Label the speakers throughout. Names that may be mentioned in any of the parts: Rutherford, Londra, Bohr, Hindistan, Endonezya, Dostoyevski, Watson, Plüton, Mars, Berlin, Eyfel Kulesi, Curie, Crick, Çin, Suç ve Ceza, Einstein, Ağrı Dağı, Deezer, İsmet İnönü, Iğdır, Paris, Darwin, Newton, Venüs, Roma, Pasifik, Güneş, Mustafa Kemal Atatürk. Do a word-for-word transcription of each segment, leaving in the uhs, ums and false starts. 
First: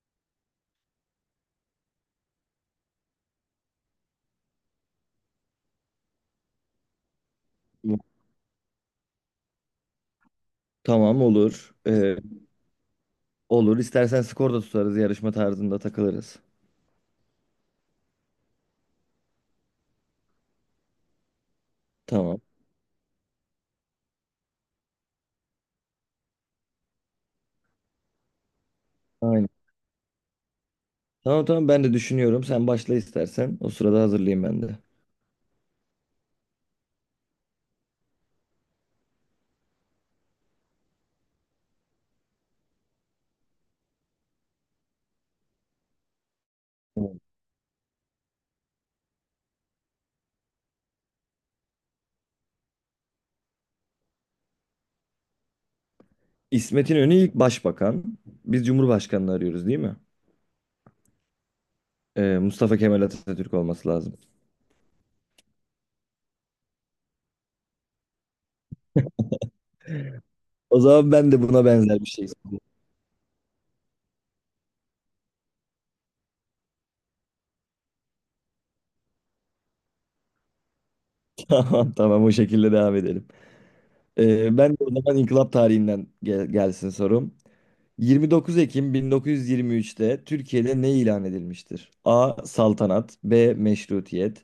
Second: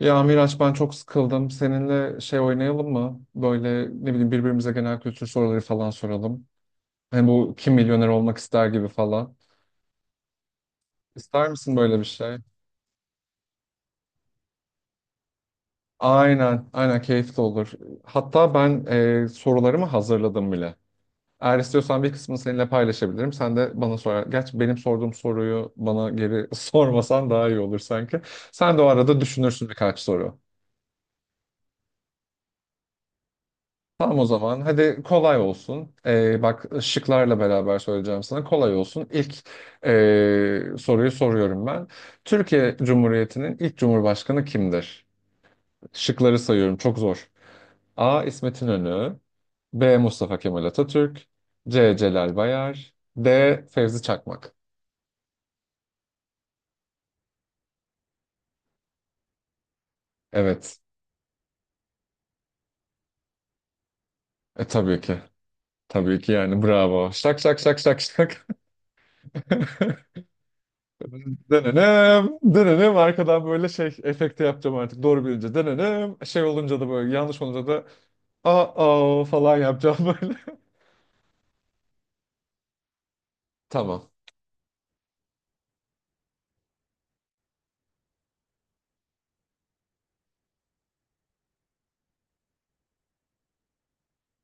Speaker 1: Ya Miraç ben çok sıkıldım. Seninle şey oynayalım mı? Böyle ne bileyim birbirimize genel kültür soruları falan soralım. Hani bu kim milyoner olmak ister gibi falan.
Speaker 2: Tamam,
Speaker 1: İster
Speaker 2: olur.
Speaker 1: misin böyle bir
Speaker 2: Ee,
Speaker 1: şey?
Speaker 2: olur. İstersen skor da tutarız. Yarışma tarzında takılırız.
Speaker 1: Aynen, aynen keyifli olur. Hatta ben e, sorularımı hazırladım bile. Eğer istiyorsan bir kısmını
Speaker 2: Tamam.
Speaker 1: seninle paylaşabilirim. Sen de bana sorar. Gerçi benim sorduğum soruyu bana geri sormasan daha iyi olur sanki. Sen de o arada
Speaker 2: Aynen.
Speaker 1: düşünürsün birkaç soru.
Speaker 2: Tamam, tamam, ben de düşünüyorum. Sen başla istersen. O sırada
Speaker 1: Tamam o
Speaker 2: hazırlayayım
Speaker 1: zaman.
Speaker 2: ben de.
Speaker 1: Hadi kolay olsun. Ee, bak şıklarla beraber söyleyeceğim sana. Kolay olsun. İlk ee, soruyu soruyorum ben. Türkiye Cumhuriyeti'nin ilk cumhurbaşkanı kimdir? Şıkları sayıyorum. Çok
Speaker 2: Tamam.
Speaker 1: zor. A. İsmet İnönü. B. Mustafa Kemal Atatürk. C. Celal Bayar. D. Fevzi Çakmak.
Speaker 2: İsmet İnönü ilk başbakan. Biz Cumhurbaşkanını arıyoruz değil mi?
Speaker 1: Evet.
Speaker 2: Ee, Mustafa Kemal Atatürk olması lazım.
Speaker 1: E tabii ki. Tabii ki yani bravo. Şak şak şak şak şak.
Speaker 2: O zaman ben de buna benzer bir şey.
Speaker 1: Denenem, denenem. Arkadan böyle şey efekte yapacağım artık. Doğru bilince denenem. Şey olunca da böyle, yanlış olunca da aa falan yapacağım böyle.
Speaker 2: Tamam, tamam, o şekilde devam edelim.
Speaker 1: Tamam.
Speaker 2: Ee, ben de o zaman inkılap tarihinden gel- gelsin sorum. Yirmi dokuz Ekim bin dokuz yüz yirmi üç'te Türkiye'de ne ilan edilmiştir? A. Saltanat, B. Meşrutiyet,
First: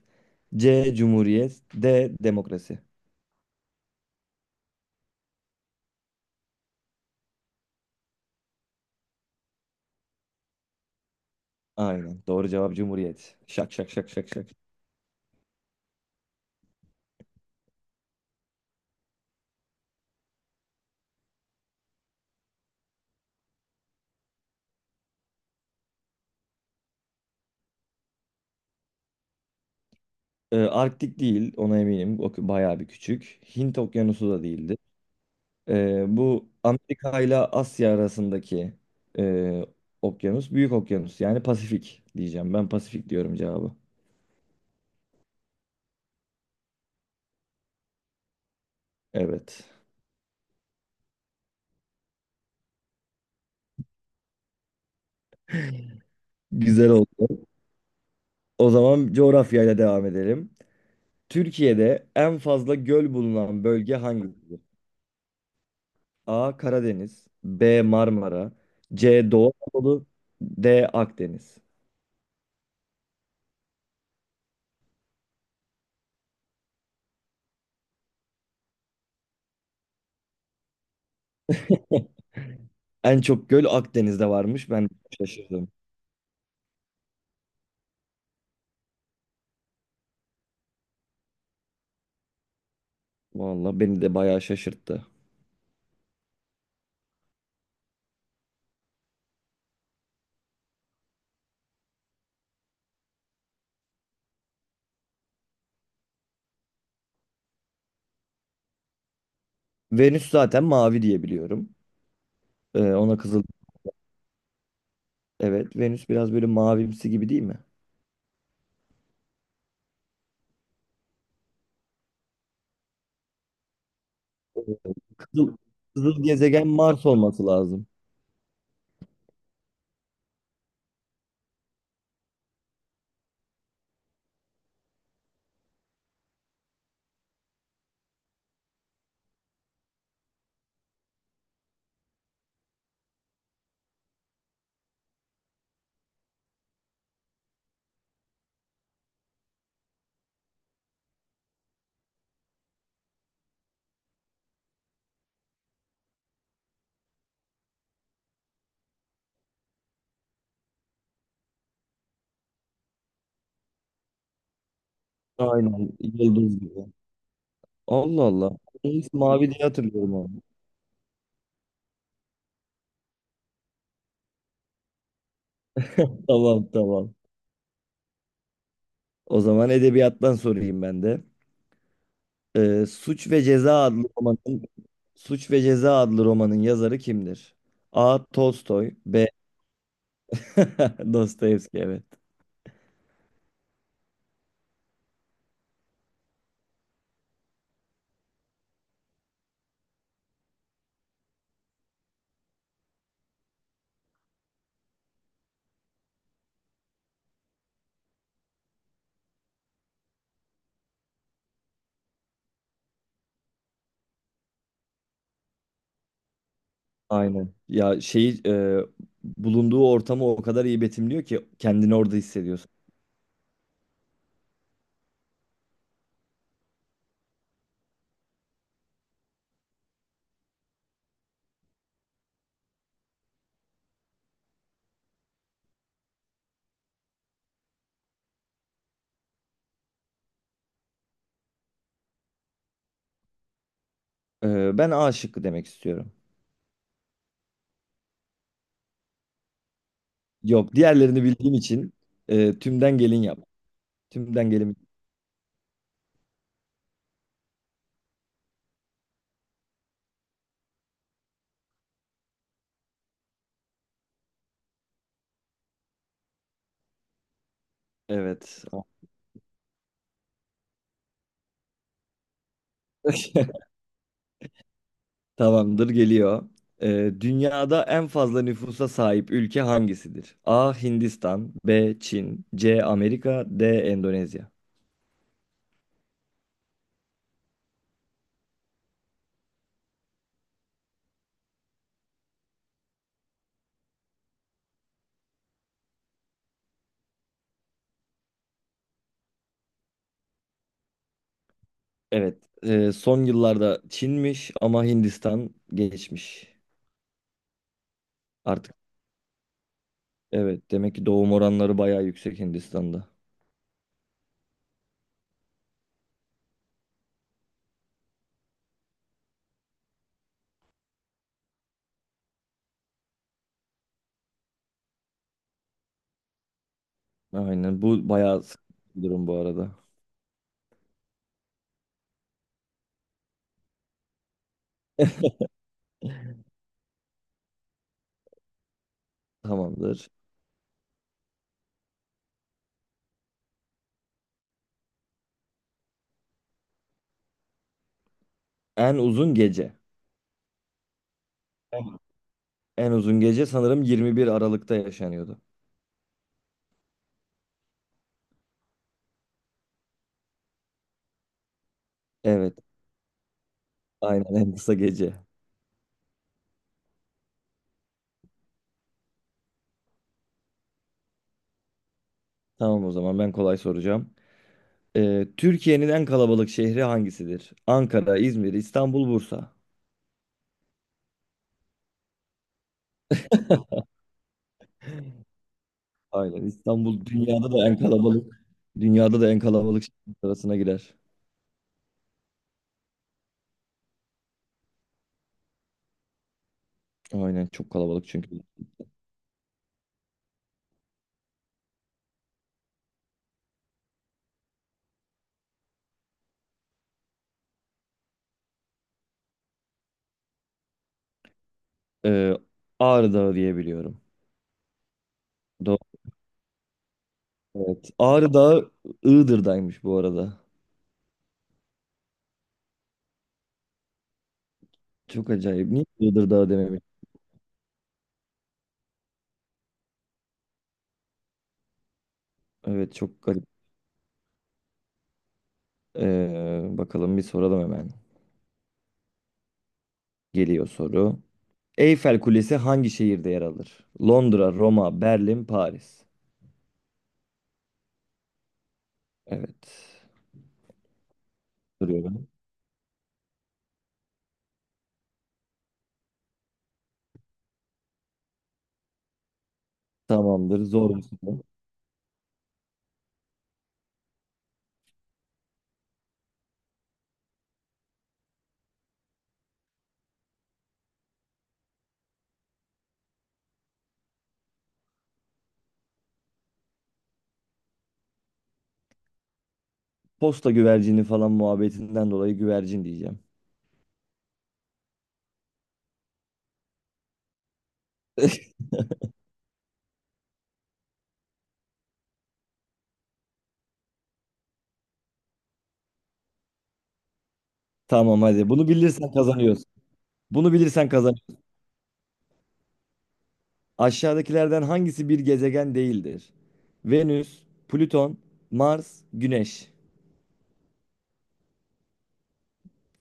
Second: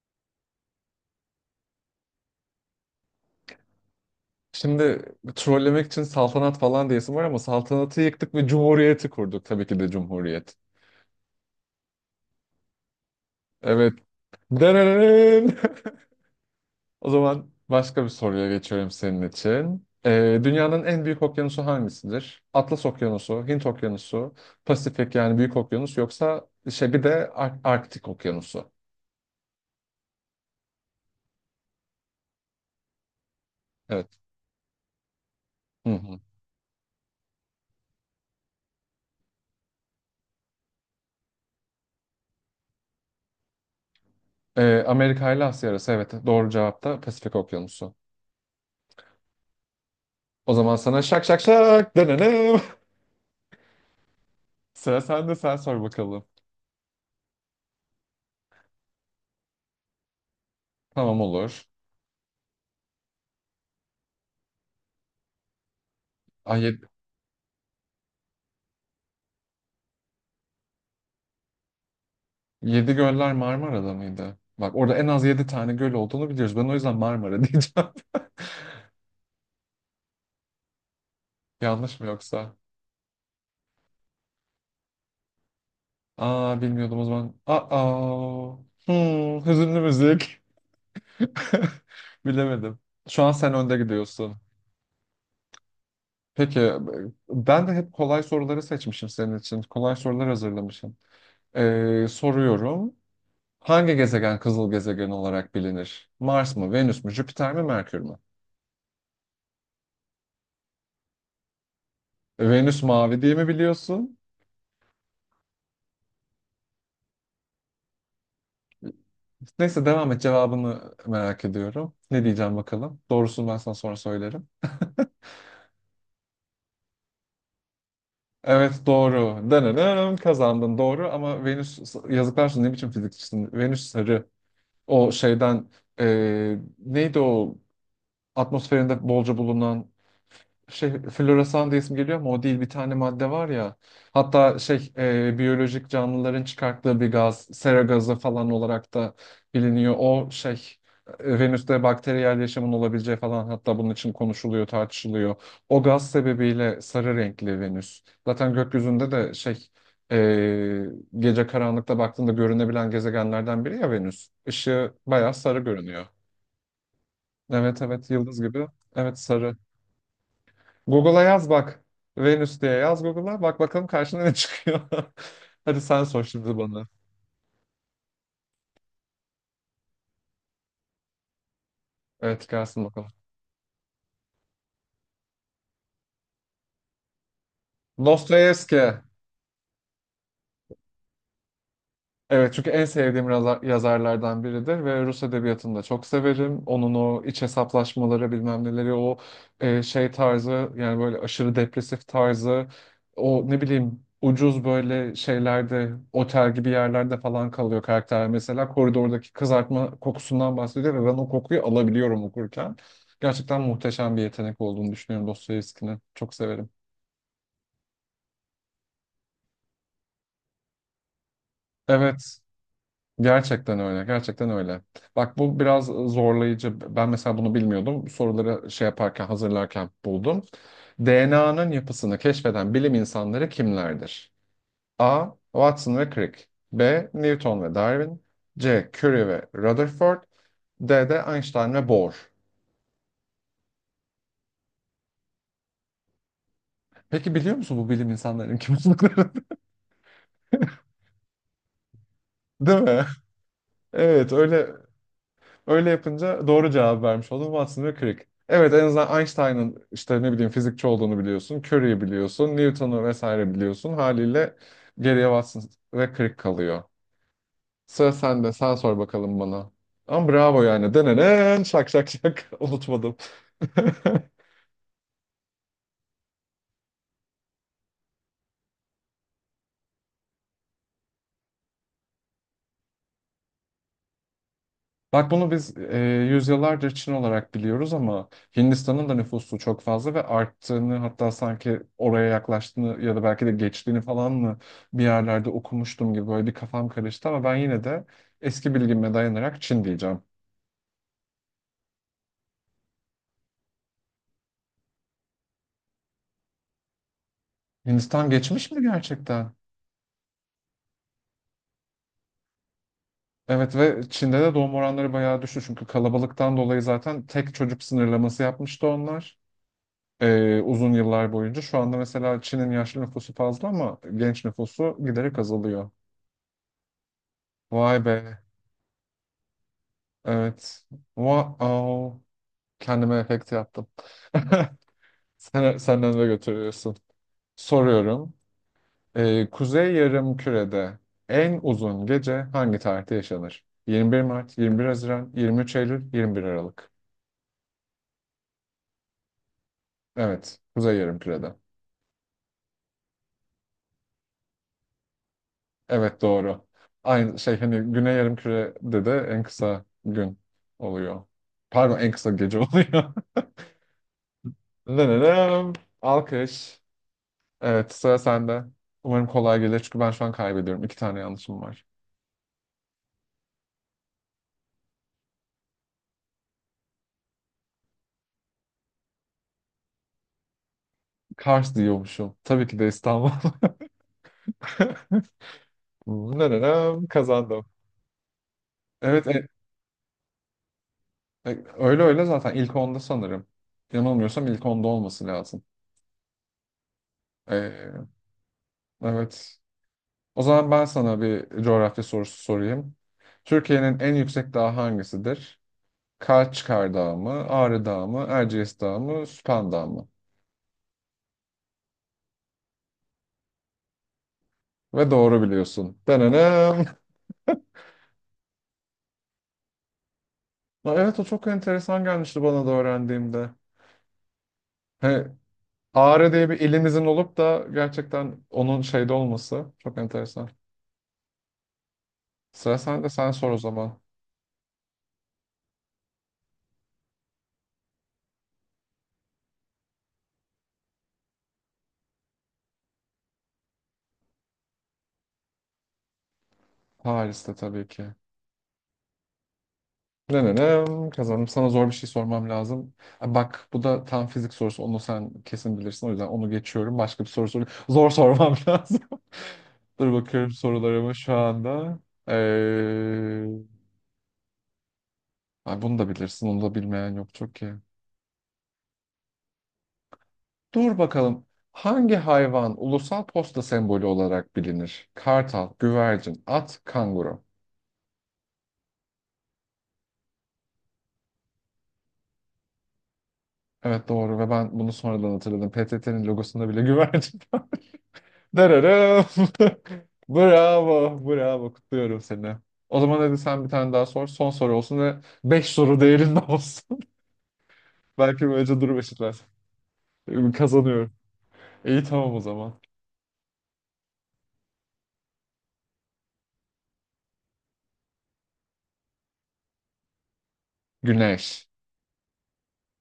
Speaker 2: C. Cumhuriyet, D. Demokrasi.
Speaker 1: Şimdi trollemek için saltanat falan diyesim var ama saltanatı yıktık ve cumhuriyeti kurduk. Tabii ki de cumhuriyet.
Speaker 2: Aynen. Doğru cevap Cumhuriyet. Şak şak
Speaker 1: Evet.
Speaker 2: şak şak şak.
Speaker 1: Denenem. O zaman başka bir soruya geçiyorum senin için. Ee, dünyanın en büyük okyanusu hangisidir? Atlas Okyanusu, Hint Okyanusu, Pasifik yani Büyük Okyanus, yoksa şey bir de Ar- Arktik Okyanusu.
Speaker 2: Ee, Arktik değil, ona eminim. O bayağı bir küçük. Hint
Speaker 1: Evet.
Speaker 2: Okyanusu da değildi.
Speaker 1: Hı
Speaker 2: Ee,
Speaker 1: hı.
Speaker 2: bu Amerika ile Asya arasındaki e, okyanus, büyük okyanus yani Pasifik diyeceğim. Ben Pasifik diyorum cevabı.
Speaker 1: Ee, Amerika ile Asya arası, evet, doğru cevap da Pasifik Okyanusu.
Speaker 2: Evet.
Speaker 1: O zaman sana şak şak şak denelim. Sıra sende, sen sor bakalım.
Speaker 2: Güzel oldu. O zaman coğrafyayla devam edelim.
Speaker 1: Tamam olur.
Speaker 2: Türkiye'de en fazla göl bulunan bölge hangisidir? A.
Speaker 1: Ay, yedi,
Speaker 2: Karadeniz, B. Marmara, C. Doğu Anadolu, D. Akdeniz.
Speaker 1: yedi göller Marmara'da mıydı? Bak orada en az yedi tane göl olduğunu biliyoruz. Ben o yüzden Marmara diyeceğim. Yanlış mı yoksa?
Speaker 2: En çok göl Akdeniz'de varmış. Ben şaşırdım.
Speaker 1: Aa, bilmiyordum o zaman. Aa. Hmm, hüzünlü müzik. Bilemedim. Şu an sen önde
Speaker 2: Vallahi beni de
Speaker 1: gidiyorsun.
Speaker 2: bayağı şaşırttı.
Speaker 1: Peki, ben de hep kolay soruları seçmişim senin için. Kolay sorular hazırlamışım. Ee, soruyorum. Hangi gezegen kızıl gezegen olarak bilinir? Mars mı, Venüs mü, Jüpiter mi, Merkür mü?
Speaker 2: Venüs zaten mavi diye biliyorum.
Speaker 1: Venüs
Speaker 2: Ee, ona
Speaker 1: mavi diye
Speaker 2: kızıl.
Speaker 1: mi biliyorsun?
Speaker 2: Evet, Venüs biraz böyle mavimsi gibi değil mi?
Speaker 1: Neyse devam et, cevabını merak ediyorum. Ne diyeceğim bakalım. Doğrusunu ben sana sonra söylerim.
Speaker 2: Kızıl, kızıl gezegen Mars olması lazım.
Speaker 1: Evet doğru. Danırım kazandın doğru, ama Venüs, yazıklar olsun, ne biçim fizikçisin? Venüs sarı. O şeyden e, neydi o atmosferinde bolca bulunan şey, floresan diye isim geliyor ama o değil, bir tane madde var ya. Hatta şey, e, biyolojik canlıların çıkarttığı bir gaz, sera gazı falan olarak da biliniyor. O şey, e, Venüs'te bakteriyel yaşamın olabileceği falan, hatta bunun için konuşuluyor, tartışılıyor. O gaz sebebiyle sarı renkli Venüs. Zaten gökyüzünde de şey, e, gece karanlıkta baktığında görünebilen gezegenlerden biri ya Venüs. Işığı bayağı sarı
Speaker 2: Aynen,
Speaker 1: görünüyor.
Speaker 2: yıldız gibi.
Speaker 1: Evet evet,
Speaker 2: Allah
Speaker 1: yıldız
Speaker 2: Allah.
Speaker 1: gibi.
Speaker 2: Ben hiç
Speaker 1: Evet
Speaker 2: mavi
Speaker 1: sarı.
Speaker 2: diye hatırlıyorum onu.
Speaker 1: Google'a yaz bak. Venüs diye yaz Google'a. Bak bakalım karşına ne çıkıyor. Hadi sen sor şimdi
Speaker 2: Tamam,
Speaker 1: bana.
Speaker 2: tamam. O zaman edebiyattan sorayım ben de.
Speaker 1: Evet, gelsin
Speaker 2: Ee,
Speaker 1: bakalım.
Speaker 2: Suç ve Ceza adlı romanın Suç ve Ceza adlı romanın yazarı kimdir? A.
Speaker 1: Dostoyevski.
Speaker 2: Tolstoy, B. Dostoyevski, evet.
Speaker 1: Evet, çünkü en sevdiğim raza- yazarlardan biridir ve Rus edebiyatını da çok severim. Onun o iç hesaplaşmaları, bilmem neleri, o e, şey tarzı, yani böyle aşırı depresif tarzı, o ne bileyim, ucuz böyle şeylerde, otel gibi yerlerde falan kalıyor karakter, mesela koridordaki kızartma kokusundan bahsediyor ve ben o kokuyu alabiliyorum okurken. Gerçekten muhteşem bir yetenek olduğunu düşünüyorum Dostoyevski'nin. Çok severim.
Speaker 2: Aynen. Ya şeyi e, bulunduğu ortamı o kadar iyi betimliyor ki kendini orada
Speaker 1: Evet.
Speaker 2: hissediyorsun.
Speaker 1: Gerçekten öyle, gerçekten öyle. Bak bu biraz zorlayıcı. Ben mesela bunu bilmiyordum. Soruları şey yaparken, hazırlarken buldum. D N A'nın yapısını keşfeden bilim insanları kimlerdir? A. Watson ve Crick. B. Newton ve Darwin. C. Curie ve Rutherford. D de Einstein ve Bohr.
Speaker 2: Ee, ben A şıkkı demek istiyorum.
Speaker 1: Peki biliyor musun bu bilim insanlarının kim olduklarını?
Speaker 2: Yok, diğerlerini bildiğim için e,
Speaker 1: Değil
Speaker 2: tümden
Speaker 1: mi?
Speaker 2: gelin yap.
Speaker 1: Evet
Speaker 2: Tümden
Speaker 1: öyle.
Speaker 2: gelin.
Speaker 1: Öyle yapınca doğru cevap vermiş oldum. Watson ve Crick. Evet, en azından Einstein'ın işte ne bileyim fizikçi olduğunu biliyorsun. Curie'yi biliyorsun. Newton'u vesaire biliyorsun. Haliyle geriye Watson ve Crick kalıyor. Sıra sende.
Speaker 2: Evet.
Speaker 1: Sen sor bakalım bana. Ama bravo yani. Denenen şak şak şak. Unutmadım.
Speaker 2: Tamamdır, geliyor. Ee, dünyada en fazla nüfusa sahip ülke hangisidir? A. Hindistan, B. Çin, C. Amerika, D. Endonezya.
Speaker 1: Bak bunu biz e, yüzyıllardır Çin olarak biliyoruz, ama Hindistan'ın da nüfusu çok fazla ve arttığını, hatta sanki oraya yaklaştığını ya da belki de geçtiğini falan mı bir yerlerde okumuştum gibi, böyle bir kafam karıştı, ama ben yine de eski bilgime dayanarak Çin diyeceğim.
Speaker 2: Evet. e, son yıllarda Çin'miş ama Hindistan geçmiş.
Speaker 1: Hindistan geçmiş
Speaker 2: Artık
Speaker 1: mi gerçekten?
Speaker 2: evet, demek ki doğum oranları bayağı yüksek Hindistan'da.
Speaker 1: Evet, ve Çin'de de doğum oranları bayağı düştü, çünkü kalabalıktan dolayı zaten tek çocuk sınırlaması yapmıştı onlar. e, uzun yıllar boyunca. Şu anda mesela Çin'in yaşlı nüfusu fazla ama genç nüfusu giderek azalıyor.
Speaker 2: Aynen,
Speaker 1: Vay
Speaker 2: bu
Speaker 1: be.
Speaker 2: bayağı sıkıntı bir durum bu arada.
Speaker 1: Evet. Wow. Kendime efekt yaptım. Sen, senden de götürüyorsun. Soruyorum. Ee, Kuzey
Speaker 2: Tamamdır.
Speaker 1: Yarımküre'de en uzun gece hangi tarihte yaşanır? yirmi bir Mart, yirmi bir Haziran, yirmi üç Eylül, yirmi bir Aralık.
Speaker 2: En uzun gece.
Speaker 1: Evet. Kuzey Yarımküre'de.
Speaker 2: Tamam. En uzun gece sanırım yirmi bir Aralık'ta yaşanıyordu.
Speaker 1: Evet doğru. Aynı şey hani, Güney Yarımküre'de de en kısa gün oluyor. Pardon, en kısa
Speaker 2: Evet,
Speaker 1: gece oluyor.
Speaker 2: aynen en kısa gece.
Speaker 1: Dınınım. Alkış. Evet, sıra sende. Umarım kolay gelir çünkü ben şu an kaybediyorum. İki tane yanlışım var.
Speaker 2: Tamam, o zaman ben kolay soracağım. Ee, Türkiye'nin en kalabalık şehri hangisidir? Ankara, İzmir, İstanbul, Bursa.
Speaker 1: Kars diyormuşum. Tabii ki de İstanbul.
Speaker 2: Aynen,
Speaker 1: Nerenem
Speaker 2: İstanbul dünyada
Speaker 1: kazandım.
Speaker 2: da en kalabalık. Dünyada
Speaker 1: Evet,
Speaker 2: da en
Speaker 1: e-
Speaker 2: kalabalık şehir arasına girer.
Speaker 1: e, öyle öyle, zaten ilk onda sanırım. Yanılmıyorsam ilk onda olması lazım.
Speaker 2: Aynen, çok
Speaker 1: Ee,
Speaker 2: kalabalık çünkü.
Speaker 1: evet. O zaman ben sana bir coğrafya sorusu sorayım. Türkiye'nin en yüksek dağı hangisidir? Kaçkar Dağı mı, Ağrı Dağı mı, Erciyes Dağı mı, Süphan Dağı mı?
Speaker 2: Ee, Ağrı Dağı diye biliyorum.
Speaker 1: Ve doğru
Speaker 2: Doğru.
Speaker 1: biliyorsun. Denenem.
Speaker 2: Evet. Ağrı Dağı Iğdır'daymış bu arada.
Speaker 1: Ya evet, o çok enteresan gelmişti bana da öğrendiğimde. He,
Speaker 2: Çok acayip. Niye Iğdır
Speaker 1: Ağrı
Speaker 2: Dağı
Speaker 1: diye bir
Speaker 2: dememiş?
Speaker 1: ilimizin olup da gerçekten onun şeyde olması çok enteresan. Sıra
Speaker 2: Evet,
Speaker 1: sende,
Speaker 2: çok.
Speaker 1: sen sor o zaman.
Speaker 2: Ee, bakalım bir soralım hemen. Geliyor soru. Eyfel Kulesi hangi şehirde yer alır? Londra, Roma, Berlin, Paris.
Speaker 1: Paris'te tabii ki.
Speaker 2: Evet.
Speaker 1: Ne ne ne kazandım. Sana zor bir şey
Speaker 2: Duruyorum.
Speaker 1: sormam lazım. Ha, bak bu da tam fizik sorusu. Onu sen kesin bilirsin. O yüzden onu geçiyorum. Başka bir soru sor. Zor sormam lazım. Dur bakıyorum
Speaker 2: Tamamdır. Zor bir
Speaker 1: sorularımı şu
Speaker 2: soru.
Speaker 1: anda. Ee, Ay, bunu da bilirsin. Onu da bilmeyen yok çok ki. Dur bakalım. Hangi hayvan ulusal posta sembolü olarak bilinir? Kartal, güvercin, at, kanguru.
Speaker 2: Posta güvercini falan muhabbetinden dolayı güvercin diyeceğim.
Speaker 1: Evet doğru, ve ben bunu sonradan hatırladım. P T T'nin logosunda bile güvercin var. Dararım. Bravo, bravo. Kutluyorum seni. O zaman hadi sen bir tane daha sor. Son soru olsun ve beş soru değerinde olsun.
Speaker 2: Tamam,
Speaker 1: Belki
Speaker 2: hadi. Bunu
Speaker 1: böylece durum
Speaker 2: bilirsen
Speaker 1: eşitler.
Speaker 2: kazanıyorsun. Bunu bilirsen
Speaker 1: Kazanıyorum.
Speaker 2: kazan.
Speaker 1: İyi, tamam o zaman.
Speaker 2: Aşağıdakilerden hangisi bir gezegen değildir? Venüs, Plüton, Mars, Güneş.
Speaker 1: Güneş.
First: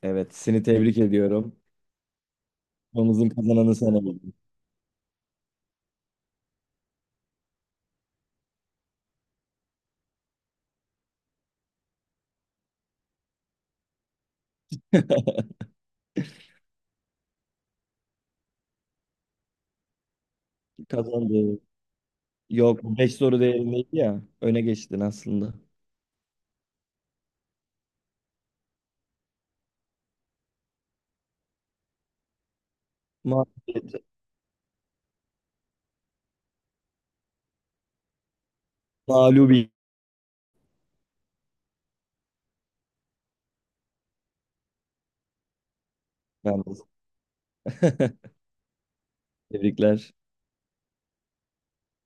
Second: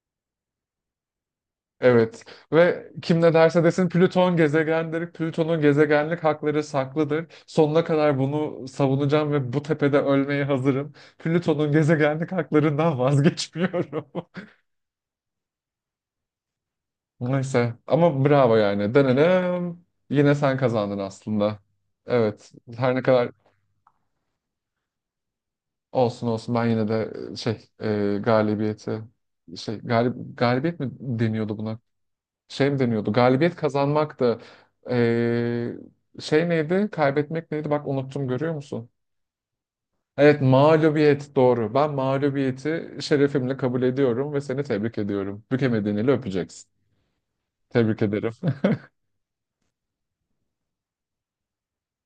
Speaker 2: Evet, seni tebrik ediyorum.
Speaker 1: Evet, ve kim
Speaker 2: Konumuzun
Speaker 1: ne derse
Speaker 2: kazananı
Speaker 1: desin,
Speaker 2: sen oldun.
Speaker 1: Plüton gezegendir. Plüton'un gezegenlik hakları saklıdır. Sonuna kadar bunu savunacağım ve bu tepede ölmeye hazırım. Plüton'un gezegenlik haklarından vazgeçmiyorum. Neyse, ama bravo yani. Denedim. Yine sen kazandın aslında.
Speaker 2: Kazandı.
Speaker 1: Evet,
Speaker 2: Yok,
Speaker 1: her ne
Speaker 2: beş
Speaker 1: kadar
Speaker 2: soru değerindeydi ya. Öne geçtin aslında.
Speaker 1: olsun olsun, ben yine de şey, e, galibiyeti, şey, galib galibiyet mi deniyordu buna? Şey mi deniyordu? Galibiyet
Speaker 2: Mağlubiyet.
Speaker 1: kazanmak da eee, şey neydi? Kaybetmek neydi? Bak unuttum, görüyor musun?
Speaker 2: Mağlubiyet.
Speaker 1: Evet, mağlubiyet doğru. Ben mağlubiyeti şerefimle kabul ediyorum ve seni tebrik ediyorum. Bükemediğini öpeceksin.
Speaker 2: Yalnız.
Speaker 1: Tebrik ederim.
Speaker 2: Tebrikler.